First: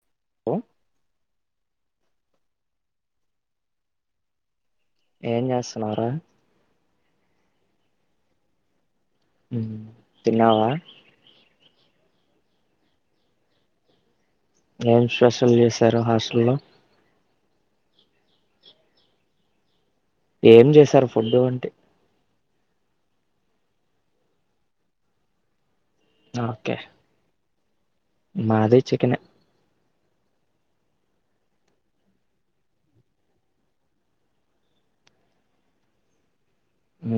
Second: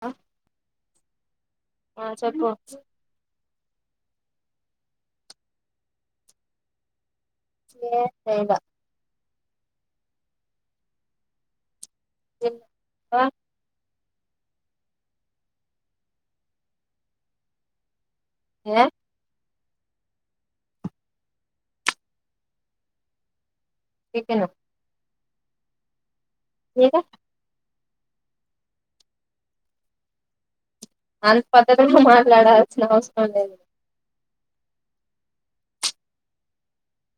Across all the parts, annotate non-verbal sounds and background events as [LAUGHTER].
ఆ ఉ ఆ చెప్పు ఏం చేస్తున్నావు రా ఏం చేయలా తిన్నావా ఏం స్పెషల్ చేసారు హాస్టల్లో ఏ ఏం చేసారు ఫుడ్డు అంటి చికెను ఓకే మాది చికెనే అంత పద్ధతిగా మాట్లాడాల్సిన అవసరం లేదు అ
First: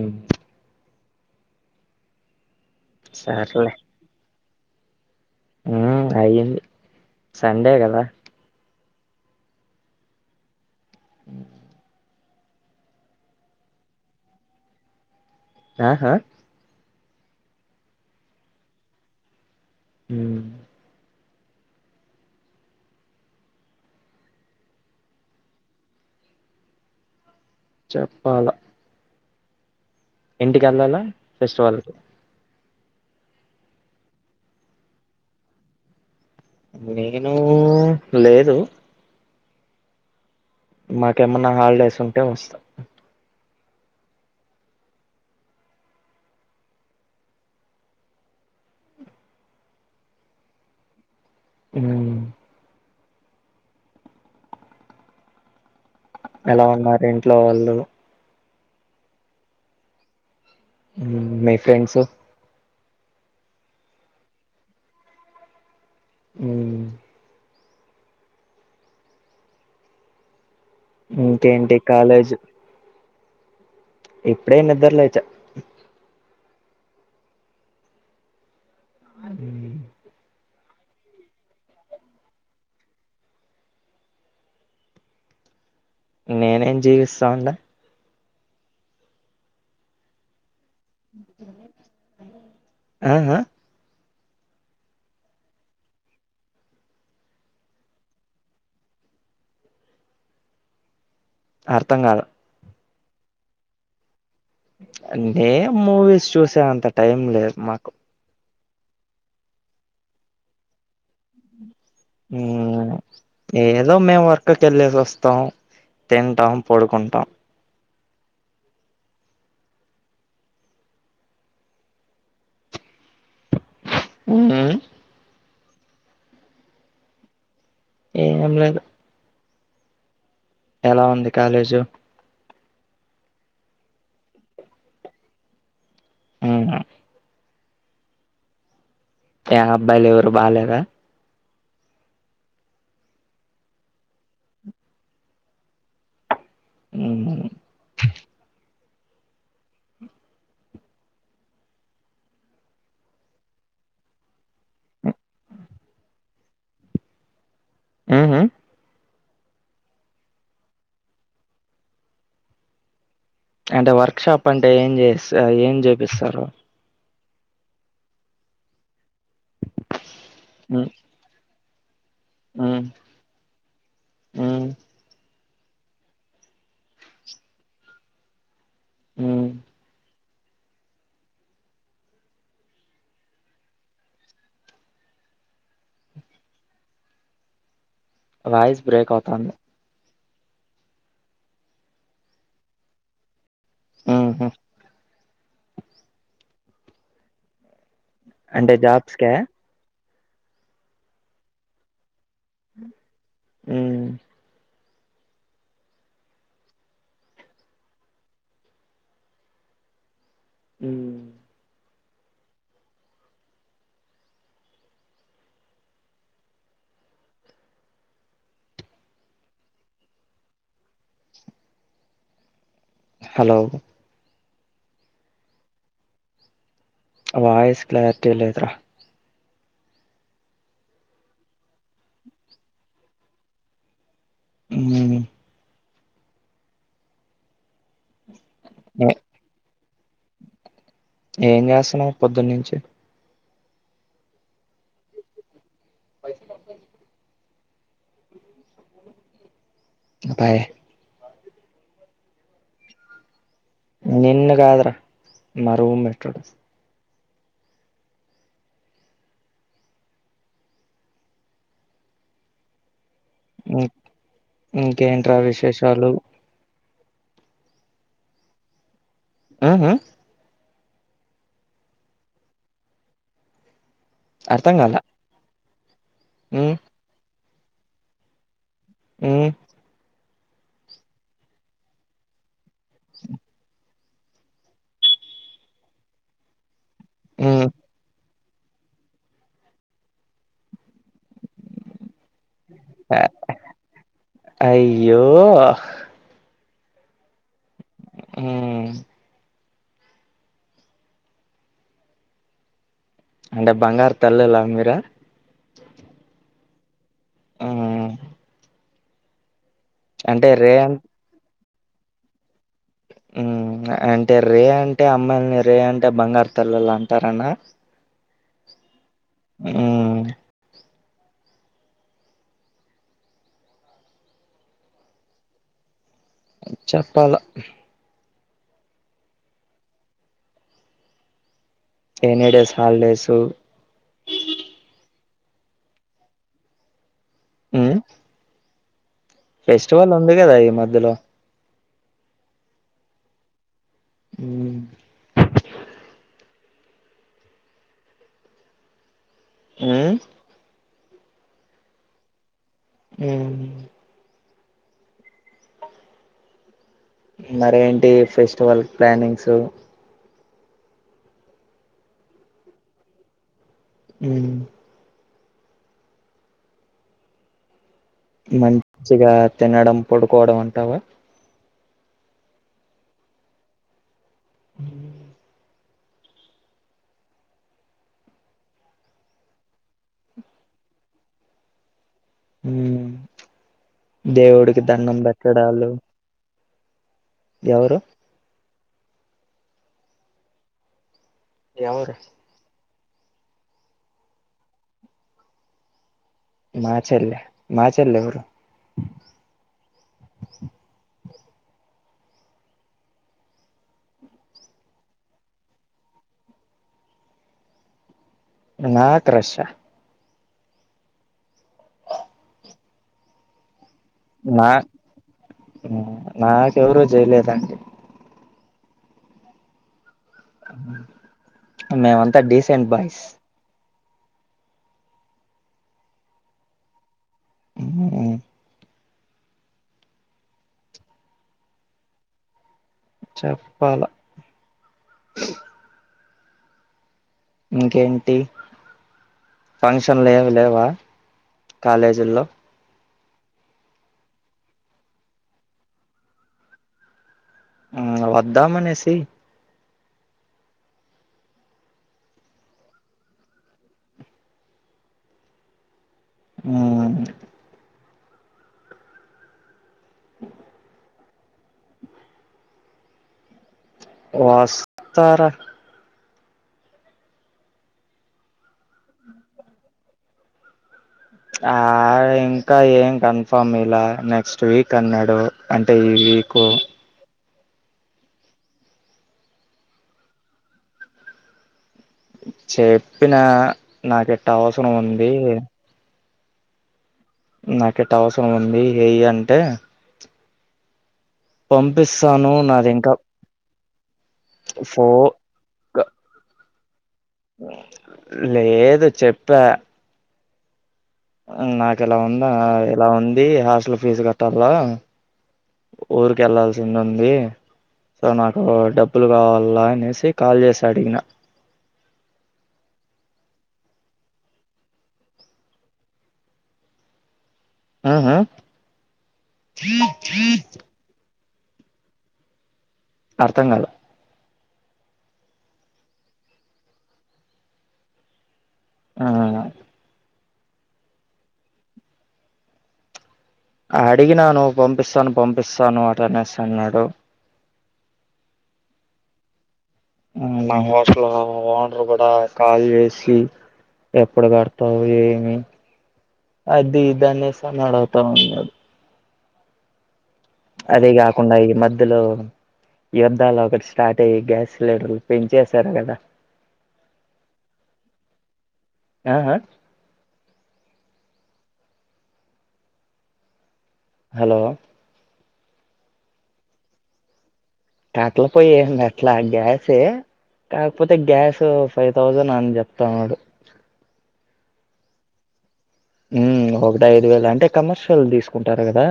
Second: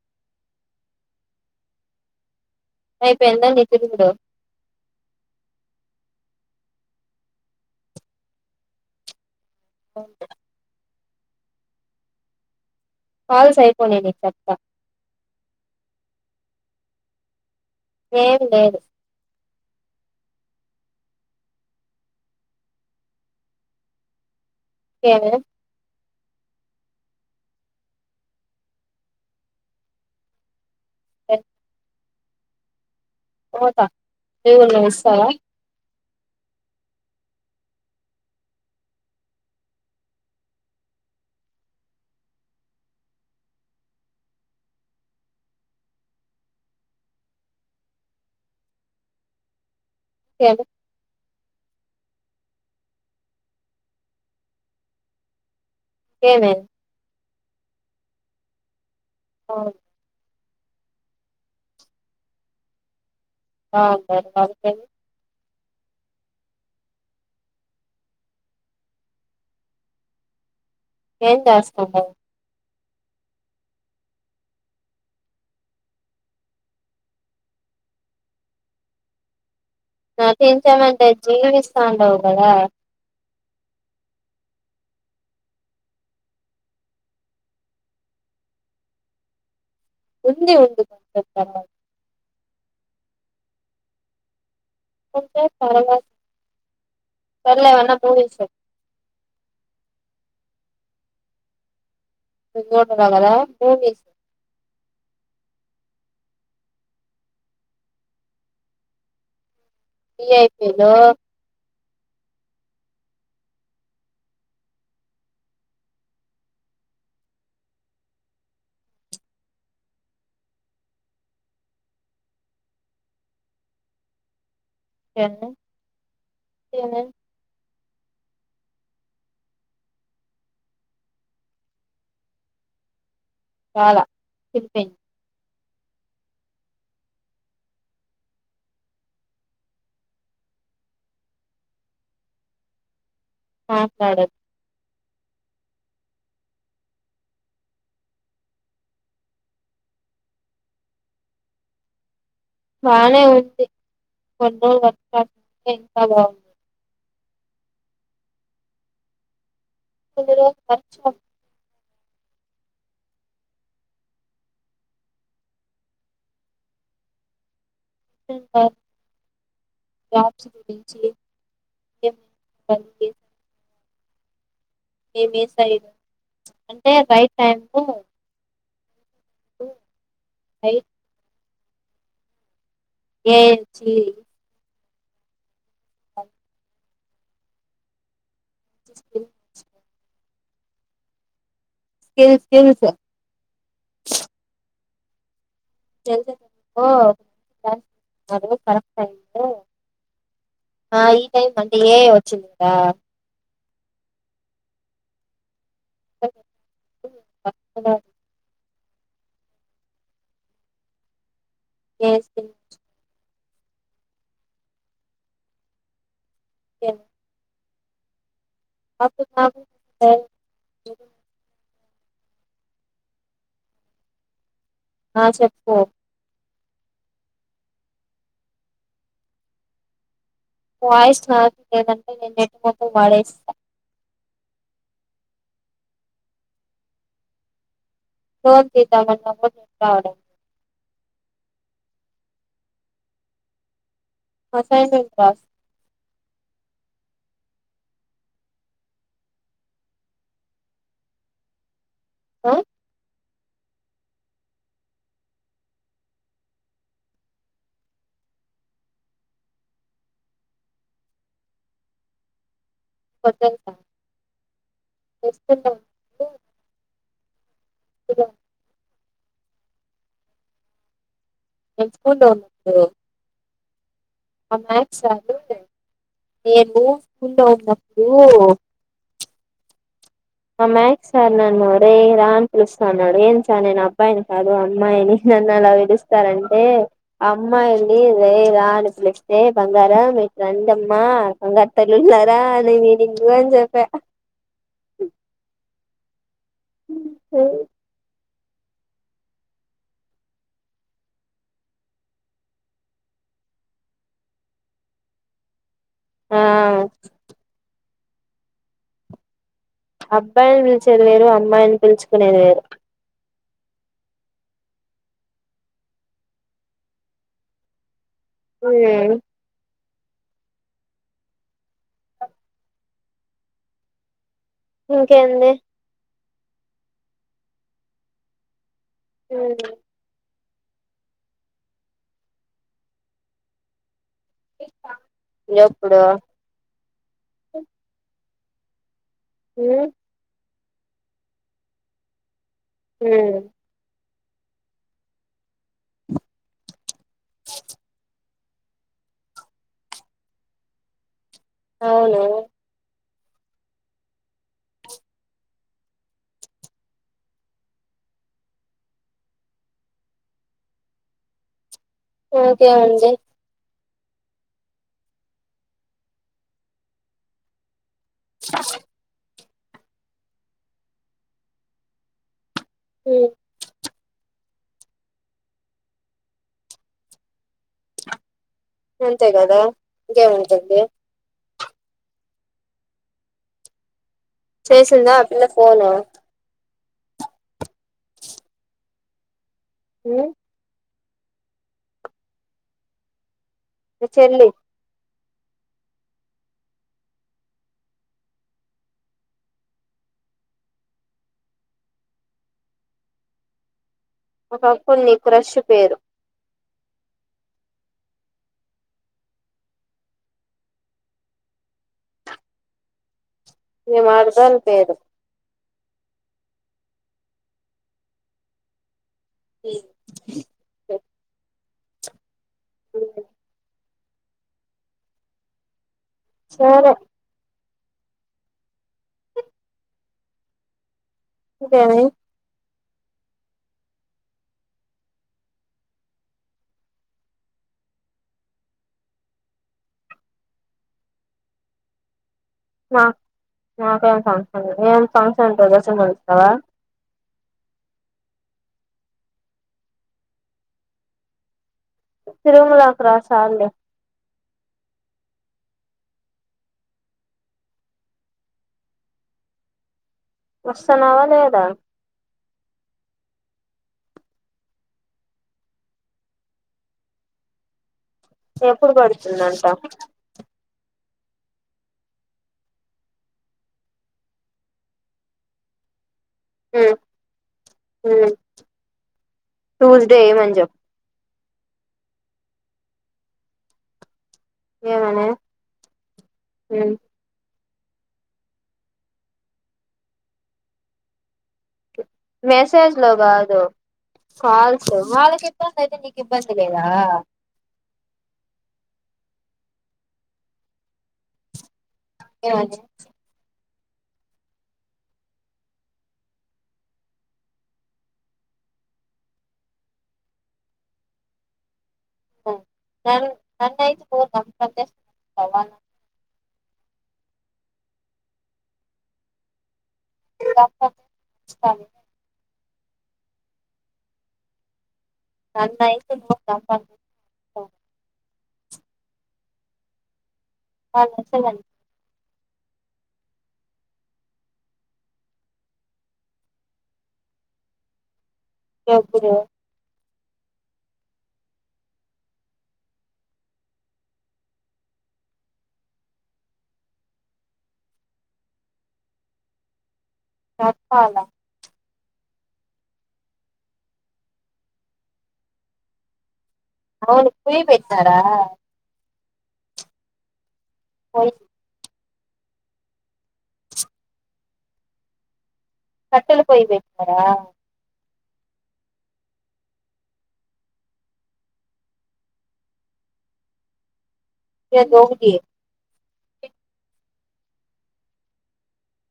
రేపు ఏందో నీ తిరుగుడు హ అయ్యంది సండే కదా ప ఉ కాల్స్ అయిపోనే నీ చెప్తా ఆహా లేదు లేదు హ ఏ చెప్పాల ఎంటి గల్లాల ఫెస్టివల్ పోత ఏమన్నా ఇస్తా నేను లేదు మాకేమన్నా హాలిడేస్ ఉంటే వస్తా ఏను అ ఇంకేమేమి ఎలా ఉన్నారండి ఇంట్లో వాళ్ళు అవును మీ ఫ్రెండ్స్ ఆ సర అ అ ఏం ఇంకేంటి చేస్తాండావు కాలేజ్ ఇప్పుడే నిద్ర లేచా అ మంట జీవిస్తండగాదా నేనేం జీవిస్తామంద ఉంది ఉ త ఆ ఆ సర్లే ఏమన్నా మూవీస్ చెప్పు అర్థం కాలా నిద్రపోతున్నావ్ కదా ఫోన్ చేసి నేం మూవీస్ చూసే అంత టైం లేదు మాకు బిజీ అయిపోయారు ఏదో మేము వర్క్కి వెళ్ళేసి వస్తాం తింటాం పడుకుంటాం ఉ టన్న తన్న ఏం లేదు ఎలా ఉంది కాలేజు చాలా ఇప్ప ఆ ఎ అబ్బాయిలు ఎవరు బాలేరా మాట్లాడకు ఉ బానే ఉంది కొన్నిజు వచ్చే ఇంకా బాగుంది ఆ హా గురుజ అచ్చ అంటే వర్క్ షాప్ అంటే ఏం చేస్త ఏం చేపిస్తారు స ర్యాప్స్ మ్ గురించి [UNINTELLIGIBLE] మీ మ్ పన్ జేస మ్ తినేస ఇగ అంటే రైట్ టైం కు మ్ టు హైర్ ఏ జీ ఓ వాయిస్ బ్రేక్ స్కిల్ అవుతంది స్కిల్ స్కిల్స్ ఉ హు [UNINTELLIGIBLE] అంటే కరెక్ట్ టైం జాబ్స్క లో ఆ ఈ టైం అంటే ఏ ఐ వచ్చింది గదా ఉ [UNINTELLIGIBLE] హు ఏ [UNINTELLIGIBLE] ఏం అప్పు బాగు [UNINTELLIGIBLE] హలో ఆ చెప్పుకో వయిస్ క్లారిటీ లేదుర వాయిస్ క్లారిటీ లేదంటే నేను నెట్టు మొత్తం వాడేసేసా అ ఫోన్ ఏ చేద్దామన్న అవ్వదు [UNINTELLIGIBLE] ఏం చేస్తున్నావ్ పొద్దున్నుంచి అసైన్మెంట్ రాస్ పైస [UNINTELLIGIBLE] ఉంటాయి ఆ నిన్ను కాద్రా మా రూమ్మేటోడు వద్దంటా ఇ ఇంకేంట్రా స్కూల్లో విశేషాలు ఇదా ఆ హ మేం స్కూల్లో ఉన్నప్పుడు మా అర్థం కాల మాక్స్ [UNINTELLIGIBLE] మ్మ్ ఏను ఫ్ [UNINTELLIGIBLE] నువ్వు అప్పుడు ఆ మా మ్యాక్స్ సార్ నన్ను వరే రా నీ పిలుస్తాన్నాడు. ఏం సార్ నేను అ అబ్బాయిని కాదు అమ్మాయిని నన్ను అలా విలుస్తారంటే మ్మ్ అమ్మాయి లే రేయ్ రా అని పిలిస్తే బంగార మీరు ఇట్రం డమ్మా బంగారు తల్లులార [INAUDIBLE] అ ఓ స ఉమ్ అంటే బంగారు తల్లలా మీరా ఆ ఉమ్ అబ్బాయిని అన్ పిలిచేది వేరు అమ్మాల్ని పిలుచుకునేది వేరు అంటే రే అంటే అమ్మాయిలని రే అంటే బంగారు తల్లలు అంటారన్న ఆ ఉమ్ ఇంకేంది చెప్పాల హ్మ్ ఎన్నిడేస్ హాలిడేసు ఎప్పుడ అ మ్మ్ ఫెస్టివల్ ఉందిగదా మధలో హ్మ్ అ ఉమ్ అవును హ్మ్ మరేంటి ఫెస్టివల్ ప్లానింగ్స్ ఓకే అండి హ్మ్ మంచిగా తినడం పడుకోవడం అంటావా హ్మ్ హ అంతే కదా ఇంకేం ఉంటుంది హ్మ్ దేవుడికి చేసిందా దండం ఆ పిల్ల ఫోను పెట్టడాలు ఎవరు ఏ ఎవరు మీ చెల్లి మా చెలే మా చెలే ఎవరు ఒక కొన్ని క్రాష్ పేరు నా క్రాష్ ఆ నీ మరదలు పేరు నాకు ఎవరు చేయలేదు అండి ప్లీజ్ అ మేమంతా డీసెంట్ బాయ్స్ సరే ఆమ్ [UNINTELLIGIBLE] చెప్పాలా ఇంకేంటి ఫంక్షన్ ఏమి లేవా కాలేజీల్లో నాకు నాకేం ఫంక్షన్ ఏం ఫంక్షన్ ఉంటే డ్రసెలు కొనిస్తావా ఆ వద్దామనేసి తిరుమల కి రా చాలే ఆ వస్తనావా లేదా వస్తారా ఎప్పుడు పెడుతుందంట ఆ ఇంకా ఏం కన్ఫామ్ ఇలా నెక్స్ట్ వీక్ అన్నాడు అంటే ఈ వీక్ కు ఉమ్ ట్యూస్డే ఎయిమని చెప్పు చెప్పినా నాకు అటా అవసరం ఉంది హమ్ నాక యిటా అవసరం ఉంది ఏయి అంటే పంపిస్తాను నాది మెసేజ్ లో ఇంకా కాదు కాల్స్ ఫో వాళ్ళకి ఇబ్బంది అయితే నీకు ఇబ్బంది లేదా లేదు చెప్యా నా ఎలా ఉందా ఏమని ఎలా ఉంది హ హాస్టల్ ఫీజు కట్టాలా ఊరికి వెళ్ళాల్సింది ఉంది సో నాకు డబ్బులు కావాలా అనేసి కాల్ చేసి అడిగినా ఆ న నన్ను అయితే పోను చేసి చంపేస్తావ్ మరి వాడ్ని ఆహా చెం చెం చాల్ యిగా అర్థం కాలా నన్ను అయితే మ [UNINTELLIGIBLE] ఆ అవు ఏగష్టాలు బన్ చేయి అడిగినాను. పంపిస్తాను. పంపిస్తాను. అటనేసి అన్నాడు. ఎప్పుడు మా హోటల్ ఓనర్ కూడా కాల్ చేసి ఎప్పుడు కడతావు. ఏమి అది ఇదనేసి అడుగుతాన్నాడు. అది చెప్పాలా కాకుండా యిమద్ ఇందులో యుద్ధాలు ఒకటి స్టార్ట్ అయ్యి గ్యాస్ సిలిండర్లు పెంచేసారు కదా. అవును కుయ్యి పెట్టారా ఆ అ ఓయి హలో కట్టెల పొయ్యి పెట్నార కట్టల పొయ్యేమ్ పెట్లా గ్యాసే. కాకపోతే గ్యాస్ ఫైవ్ థౌజండ్ అని చెప్తానాడు. దే దోకటి ఉమ్ ఒకటి ఐదు వేల అంటే కమర్షియల్ తీసుకుంటారు కదా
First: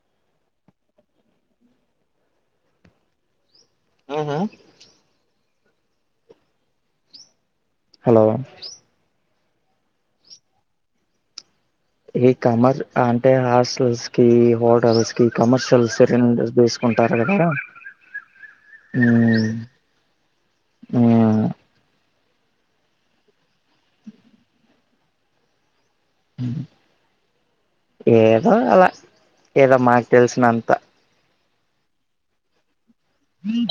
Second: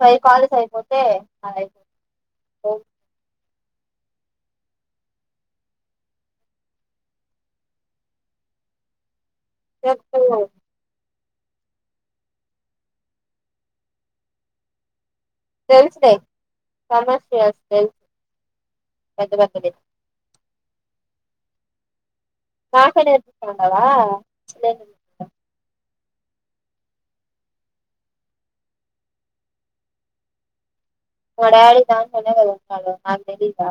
పై కాల్స్ అయిపోతే నాద్ అయిపో ఓ ఆహా హలో చెప్పు ఈ కమర్ అంటే హాస్టల్స్ కి హోటల్స్ కమర్షియల్ తెలుసులే సిరన్ వేసుకుంటారు కదా సమస్య పెద్ద పెద్దవి ఊమ్ ఆ నాకే నేర్పిస్తాండవా ఏదో అలా ఏదో మాకు తెలిసినంత మా డాడీ దాంట్లోనే గదా ఉన్నాడు అ తెలీదా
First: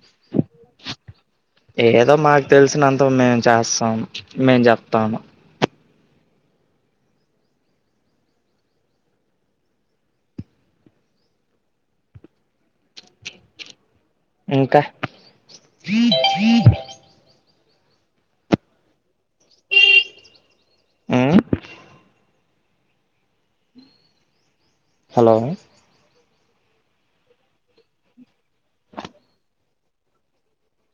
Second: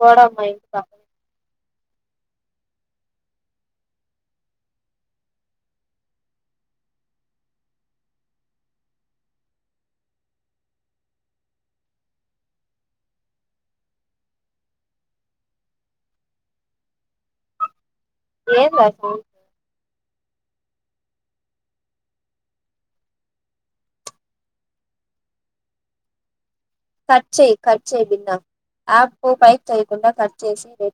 కోడమ్మా ఇస్ ఏదో మాకు తెలిసినంత మేము చేస్తాం. మేం చెప్తాము. ఇంకా ఏం రాసావు మ్మ్ హలో కట్ చేయి కట్ చేయి బిన్న యాప్ పైక్ చేయకుండా కట్ చేసి రె